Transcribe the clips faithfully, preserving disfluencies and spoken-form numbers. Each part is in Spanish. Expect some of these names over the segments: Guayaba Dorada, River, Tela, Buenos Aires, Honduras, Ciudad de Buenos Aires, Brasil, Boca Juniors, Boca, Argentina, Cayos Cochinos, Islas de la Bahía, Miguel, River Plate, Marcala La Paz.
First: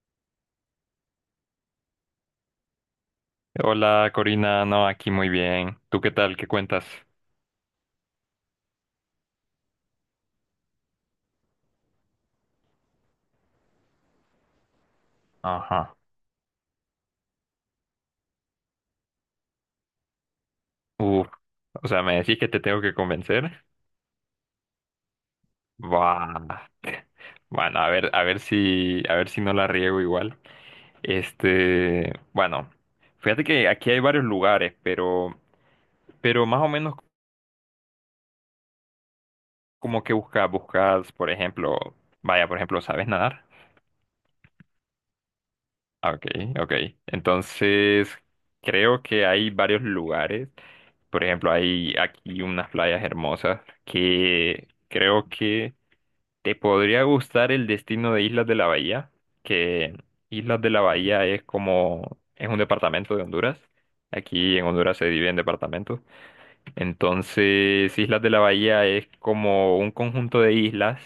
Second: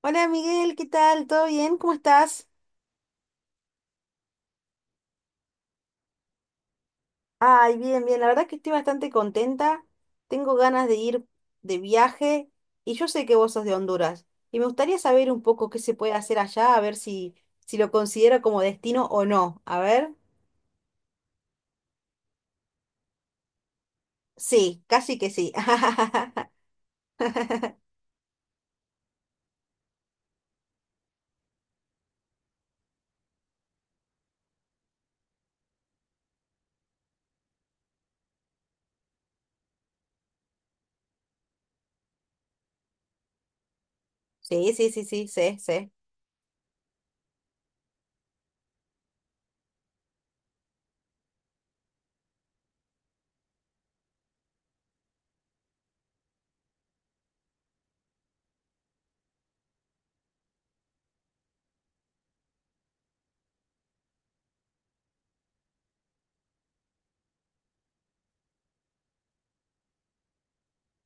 Hola Miguel, ¿qué tal? ¿Todo bien? ¿Cómo estás? Hola Corina, no, aquí muy bien. ¿Tú qué tal? ¿Qué cuentas? Ay, bien, bien. La verdad que estoy bastante contenta. Tengo ganas de ir de viaje y yo sé que vos sos de Honduras. Y me gustaría saber un poco qué se Ajá. puede hacer allá, a ver si, si lo considero como destino o no. A ver. Uf, o sea, ¿me decís que te tengo que convencer? Sí, casi que sí. Buah. Bueno, a ver, a ver si, a ver si no la riego igual. Este, bueno, fíjate que aquí hay varios lugares, pero, pero más o menos como que buscas, buscas, por ejemplo, vaya, por ejemplo, ¿sabes nadar? Sí, sí, sí, sí, sé, sé. Ah, ok, ok. Entonces, creo que hay varios lugares. Por ejemplo, hay aquí unas playas hermosas que creo que te podría gustar el destino de Islas de la Bahía, que Islas de la Bahía es como, es un departamento de Honduras. Aquí en Honduras se divide en departamentos. Entonces, Islas de la Bahía es como un conjunto de islas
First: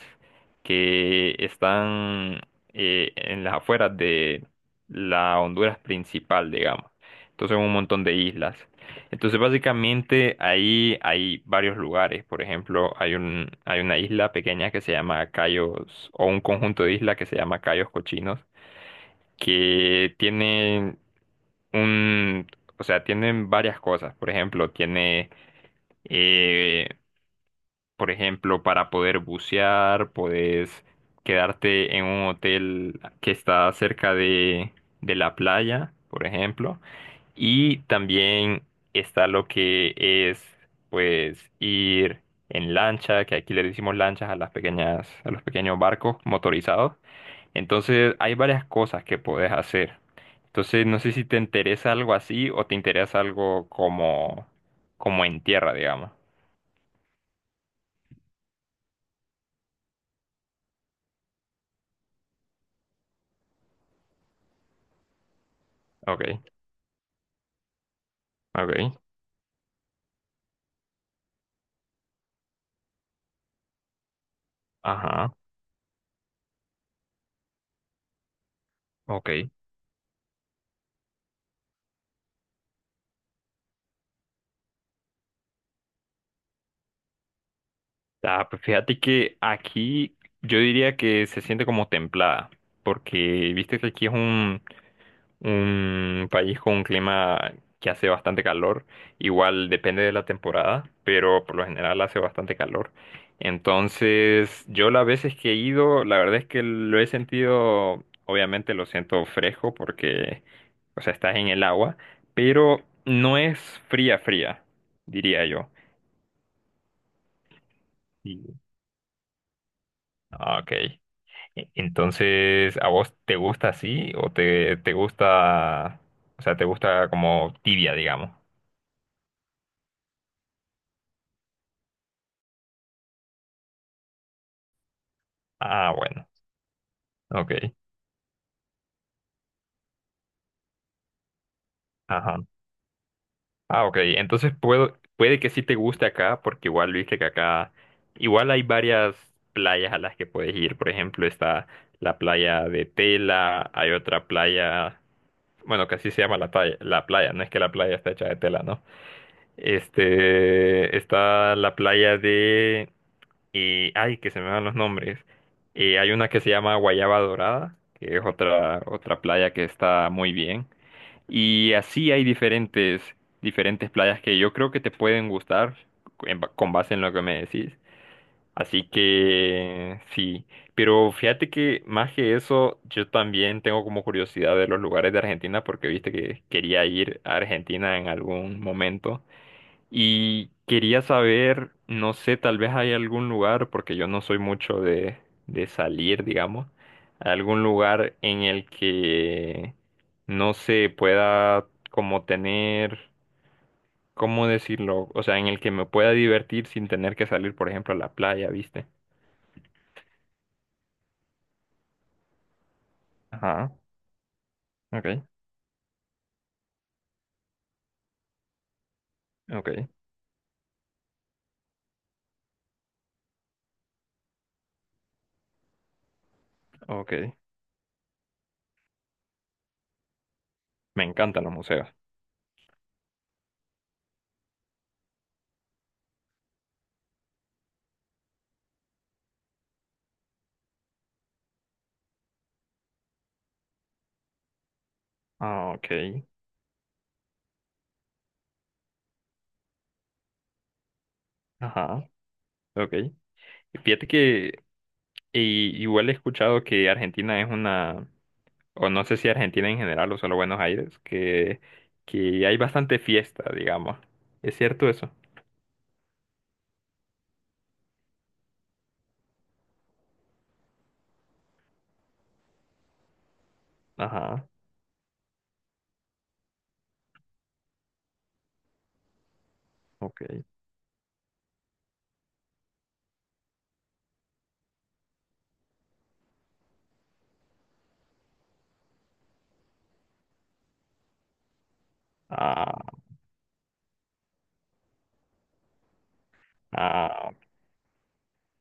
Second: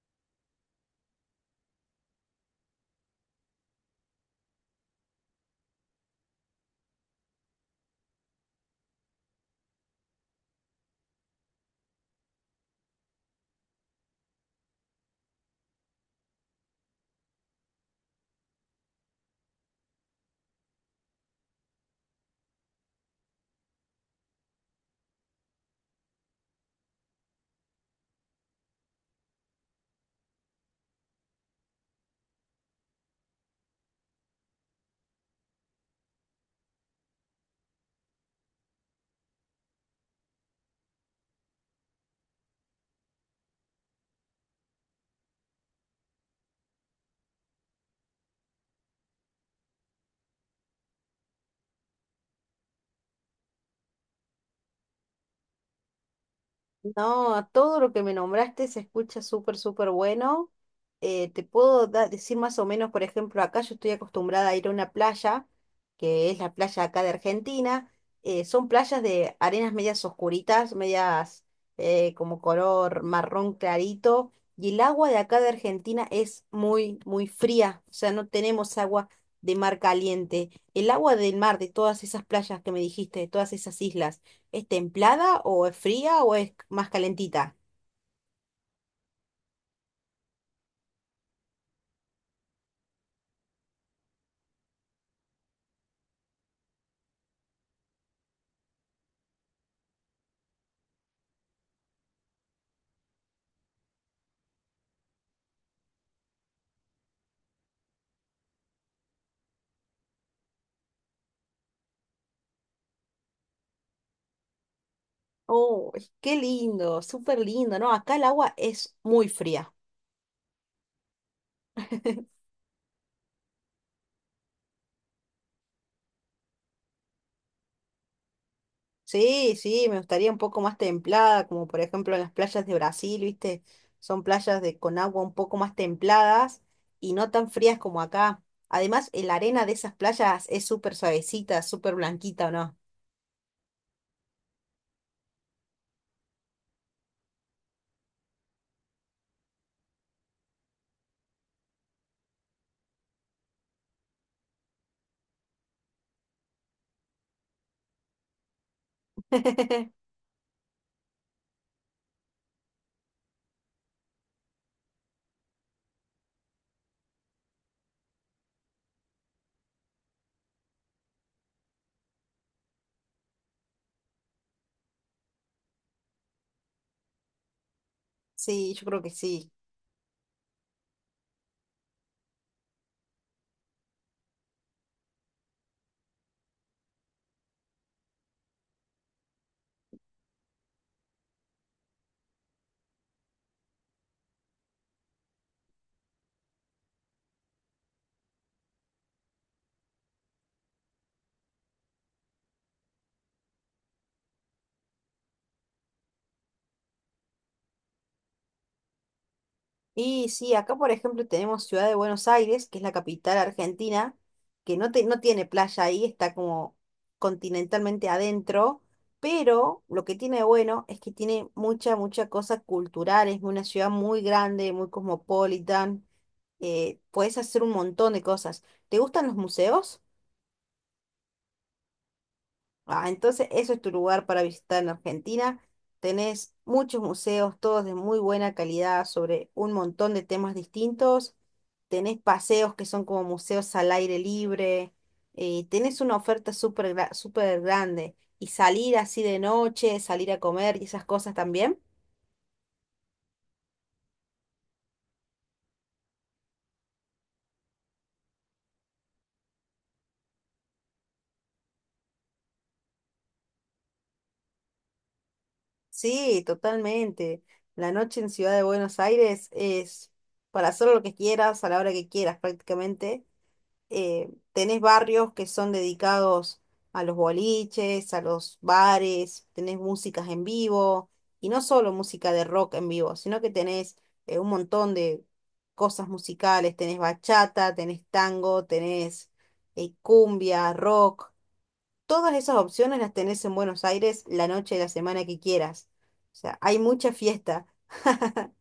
que están eh, en las afueras de la Honduras principal, digamos. Entonces, un montón de islas. Entonces, básicamente ahí hay varios lugares. Por ejemplo, hay un, hay una isla pequeña que se llama Cayos, o un conjunto de islas que se llama Cayos Cochinos, que tienen un, o sea, tienen varias cosas. Por ejemplo, tiene eh, por ejemplo, para poder bucear, puedes quedarte en un hotel que está cerca de, de la playa, por ejemplo. Y también está lo que es, pues, ir en lancha, que aquí le decimos lanchas a las pequeñas, a los pequeños barcos motorizados. Entonces, hay varias cosas que puedes hacer. Entonces, no sé si te interesa algo así o te interesa algo como, como en tierra, digamos. No, todo lo que me nombraste se escucha súper, súper bueno. Eh, te puedo da- decir más o menos, por ejemplo, acá yo estoy acostumbrada a ir a una playa, Ok, que es la playa acá de Argentina. Eh, son ok. playas de arenas medias oscuritas, medias eh, como color marrón clarito. Y el agua de Ajá. acá de Argentina es muy, muy fría. O sea, no tenemos agua Ok. de mar caliente. ¿El agua del mar de todas esas playas que me dijiste, de todas esas islas, es templada o es fría o es más calentita? Ah, pues fíjate que aquí yo diría que se siente como templada, porque viste que aquí es un, un país con un clima que hace bastante calor, igual depende de la temporada, pero por lo general hace bastante calor. Entonces, yo las veces que he ido, la verdad es que lo he sentido, obviamente lo siento fresco porque, o sea, estás en el agua, pero no es fría, fría, diría yo. Oh, qué lindo, súper lindo, ¿no? Acá el Sí. agua es muy fría. Ah, ok. E-, Entonces, ¿a vos te gusta así o te, te gusta, o sea, te gusta como tibia, digamos? Sí, sí, me gustaría un poco más templada, como por ejemplo en las playas de Brasil, ¿viste? Son playas de, con agua un poco más Ah, bueno, templadas y no tan ok, frías como acá. Además, la arena de esas playas es súper suavecita, súper ajá. blanquita, ¿o no? Ah, ok, entonces puedo, puede que sí te guste acá, porque igual viste que acá, igual hay varias playas a las que puedes ir. Por ejemplo, está la playa de Tela, hay otra playa, bueno, que así se llama la playa, la playa, no es que la playa está hecha de tela, ¿no? Este, está la playa de... Y, ay, que se me van los nombres. Eh, hay una que se llama Guayaba Dorada, que es otra, otra playa que está muy bien. Y así hay diferentes, diferentes playas que yo creo que te pueden gustar en ba- con base en lo que me decís. Sí, yo Así creo que sí. que sí, pero fíjate que más que eso, yo también tengo como curiosidad de los lugares de Argentina porque viste que quería ir a Argentina en algún momento. Y quería saber, no sé, tal vez hay algún lugar, porque yo no soy mucho de, de salir, digamos, algún lugar en el que no se pueda como tener, ¿cómo decirlo? O sea, en el que me pueda divertir sin tener que salir, por ejemplo, a la playa, ¿viste? Y sí, acá por ejemplo tenemos Ciudad de Buenos Aires, que es la capital Ajá, argentina, que no, te- no ok, tiene playa ahí, está como continentalmente adentro, pero ok, lo que tiene de bueno es que tiene mucha, mucha cosa cultural, es una ciudad muy grande, muy cosmopolitan, eh, ok. puedes hacer un montón de cosas. ¿Te gustan los museos? Me encantan los museos. Ah, entonces eso es tu lugar para visitar en Argentina. Tenés muchos museos, todos de muy buena calidad, sobre un montón de temas distintos. Tenés paseos que son como museos al aire libre. eh, Ah, ok, Tenés una oferta súper gra- súper grande. Y salir así de noche, salir a comer y esas cosas también. ajá, ok. Fíjate que i- igual he escuchado que Argentina es una o no sé si Argentina en general o solo Buenos Aires, que, que hay bastante fiesta, digamos. ¿Es cierto eso? Sí, totalmente. La noche en Ciudad de Buenos Aires es para hacer lo que quieras, a la hora que quieras prácticamente. eh, Ajá, Tenés barrios que son dedicados a los boliches, a los bares, tenés ok. músicas en vivo, y no solo música de rock en vivo, sino que tenés eh, un montón de cosas musicales, tenés bachata, tenés tango, tenés eh, cumbia, rock, todas esas opciones Ah, las tenés en Buenos Aires la noche de la semana que quieras. O sea, hay mucha ah, fiesta.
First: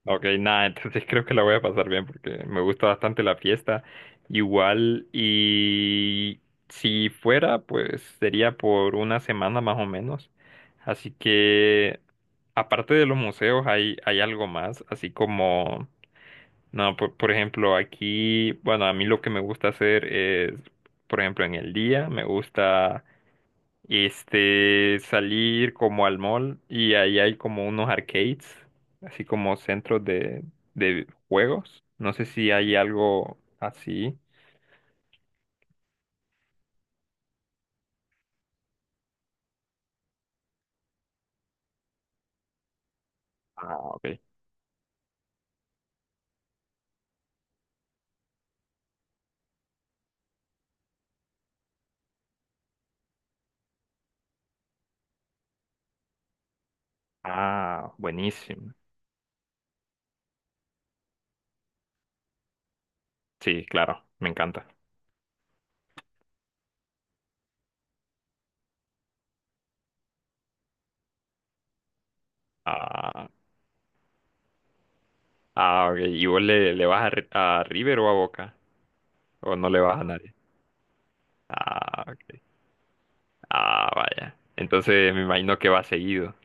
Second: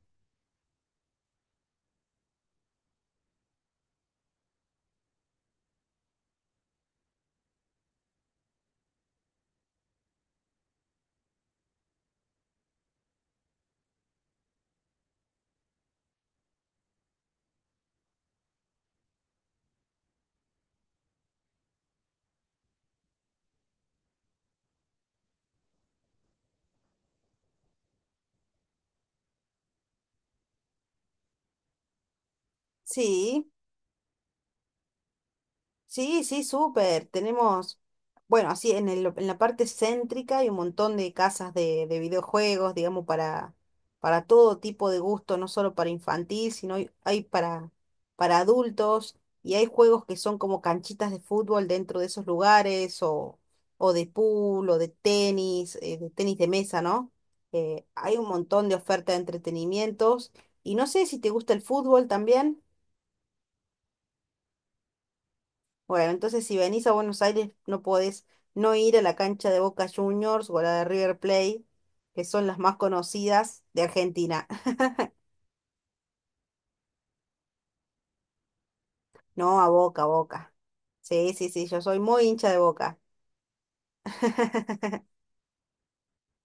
ok, nada, entonces creo que la voy a pasar bien porque me gusta bastante la fiesta. Igual, y si fuera, pues sería por una semana más o menos. Así que, aparte de los museos, hay, hay algo más, así como... No, por, por ejemplo, aquí, bueno, a mí lo que me gusta hacer es, por ejemplo, en el día me gusta este salir como al mall y ahí hay como unos arcades, así como centros de, de juegos. No sé si hay algo Sí. así. Sí, sí, súper. Tenemos, bueno, así en el- en la parte céntrica hay un montón de casas de, de videojuegos, digamos, para, Ah, ok. para todo tipo de gusto, no solo para infantil, sino hay, hay para, para adultos y hay juegos que son como canchitas de fútbol dentro de esos lugares o, o de pool o de tenis, eh, de tenis de mesa, ¿no? Eh, Ah, hay un montón buenísimo. de oferta de entretenimientos y no sé si te gusta el fútbol también. Sí, claro, me encanta. Bueno, entonces si venís a Buenos Aires no podés no ir a la cancha de Boca Juniors o a la de River Plate, que son las más Ah, conocidas de Argentina. ah, ok. ¿Y vos le, le vas a, Ri- a River o a Boca? ¿O No, no a le vas a Boca, nadie? Boca. Sí, sí, sí, yo soy Ah, muy ok. hincha de Boca. Ah, vaya. Entonces me imagino que va seguido.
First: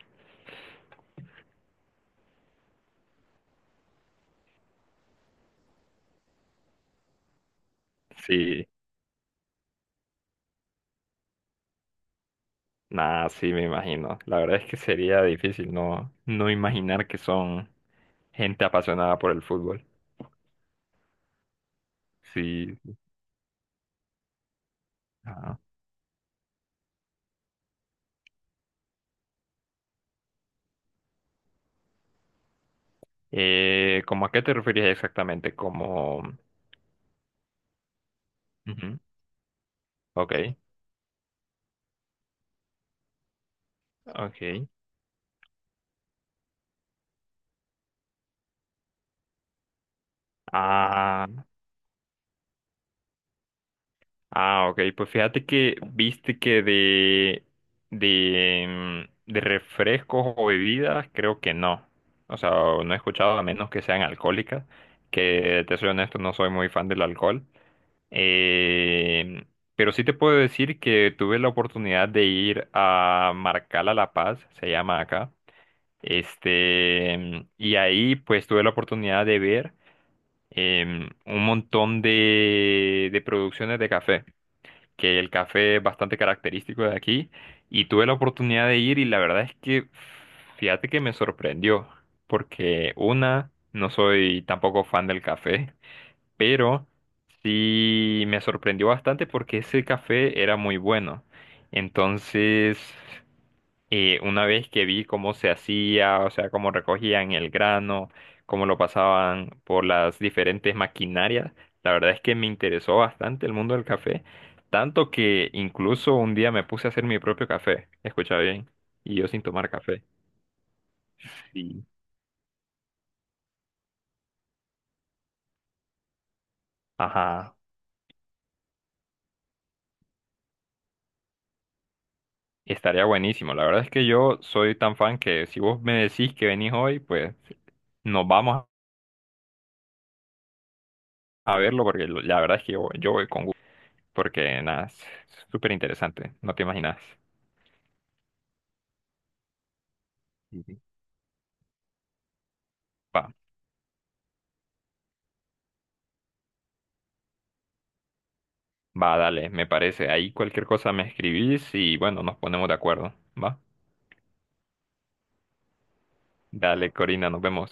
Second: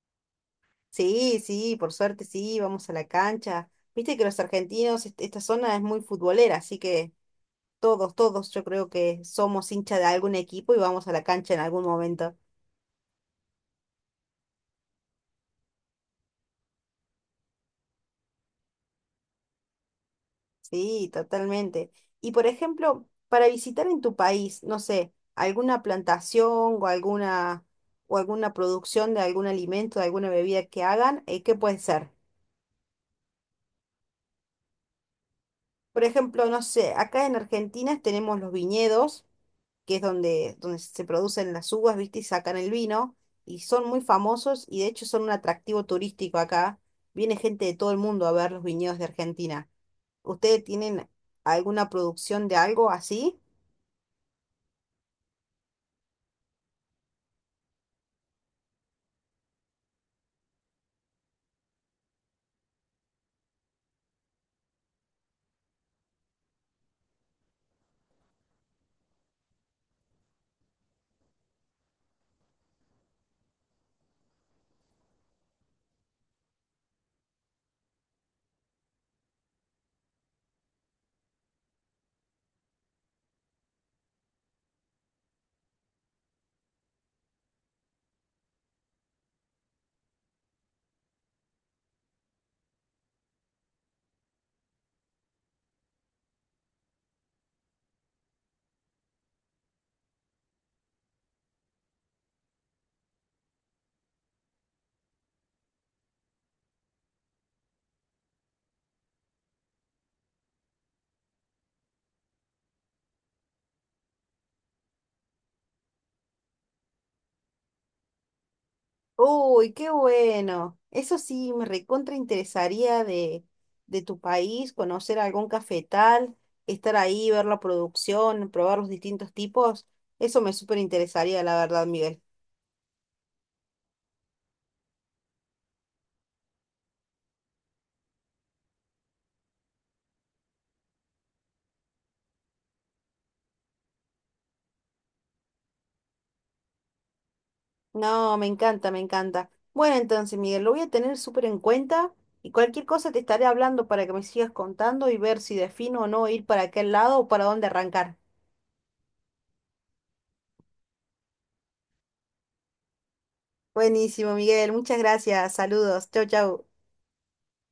Sí, sí, por suerte sí, vamos a la cancha. Viste que los argentinos, est- esta zona es muy futbolera, así que todos, todos yo Sí, creo que somos hincha de algún equipo y vamos a la cancha en algún momento. nada, sí me imagino. La verdad es que sería difícil no, no imaginar que son gente apasionada por el fútbol. Sí, totalmente. Y por Sí. ejemplo, para visitar en tu país, no sé, Ajá. alguna plantación o alguna o alguna producción de algún alimento, de alguna bebida que hagan, eh, ¿qué puede ser? Eh, ¿cómo a qué te referías exactamente? Por Como... ejemplo, no sé, acá en Argentina tenemos los Ujú, viñedos, que es donde, ok, donde se producen las uvas, ¿viste? Y sacan el vino, y son muy famosos ok. y de hecho son un atractivo turístico acá. Viene gente de todo el mundo a ver los viñedos de Argentina. ¿Ustedes tienen Ah, alguna producción de algo así? ah, ok, pues fíjate que viste que de, de, mm, de refrescos o bebidas, creo que no. O sea, no he escuchado a menos que sean alcohólicas, que te soy honesto, no soy muy fan del alcohol. Eh, pero sí te puedo decir que tuve la oportunidad de ir a Marcala La Paz, se llama acá. Este, mm, y ahí pues tuve la oportunidad de ver em, un montón de, de producciones de café que el café es bastante característico de aquí y tuve la oportunidad de ir y la verdad es que fíjate que me sorprendió porque una, no soy tampoco fan del café, pero sí me sorprendió bastante porque ese café era muy bueno. Entonces y una vez que vi cómo se hacía, o sea, cómo recogían el grano, cómo lo pasaban por las diferentes maquinarias, la verdad es que me interesó bastante el mundo del café, tanto que incluso un día me puse a hacer mi propio café, escucha bien, y yo sin tomar Uy, qué café. bueno. Eso sí, me Sí. recontra interesaría de, de tu país, conocer algún cafetal, estar ahí, ver Ajá, la producción, probar los distintos tipos. Eso me súper interesaría, la verdad, Miguel. estaría buenísimo. La verdad es que yo soy tan fan que si vos me decís que venís hoy, pues nos vamos a verlo porque lo- la verdad es que yo, yo voy con gusto, porque nada, es súper interesante, no te imaginas. No, me encanta, me encanta. Bueno, entonces, Miguel, lo voy a tener súper en cuenta y cualquier cosa te Va, estaré hablando para que me sigas contando y ver si defino o no ir para aquel lado o para dónde arrancar. va, dale, me parece. Ahí cualquier cosa me escribís y bueno, nos ponemos de acuerdo. Va, Buenísimo, Miguel. Muchas gracias. Saludos. Chau, chau. dale, Corina, nos vemos.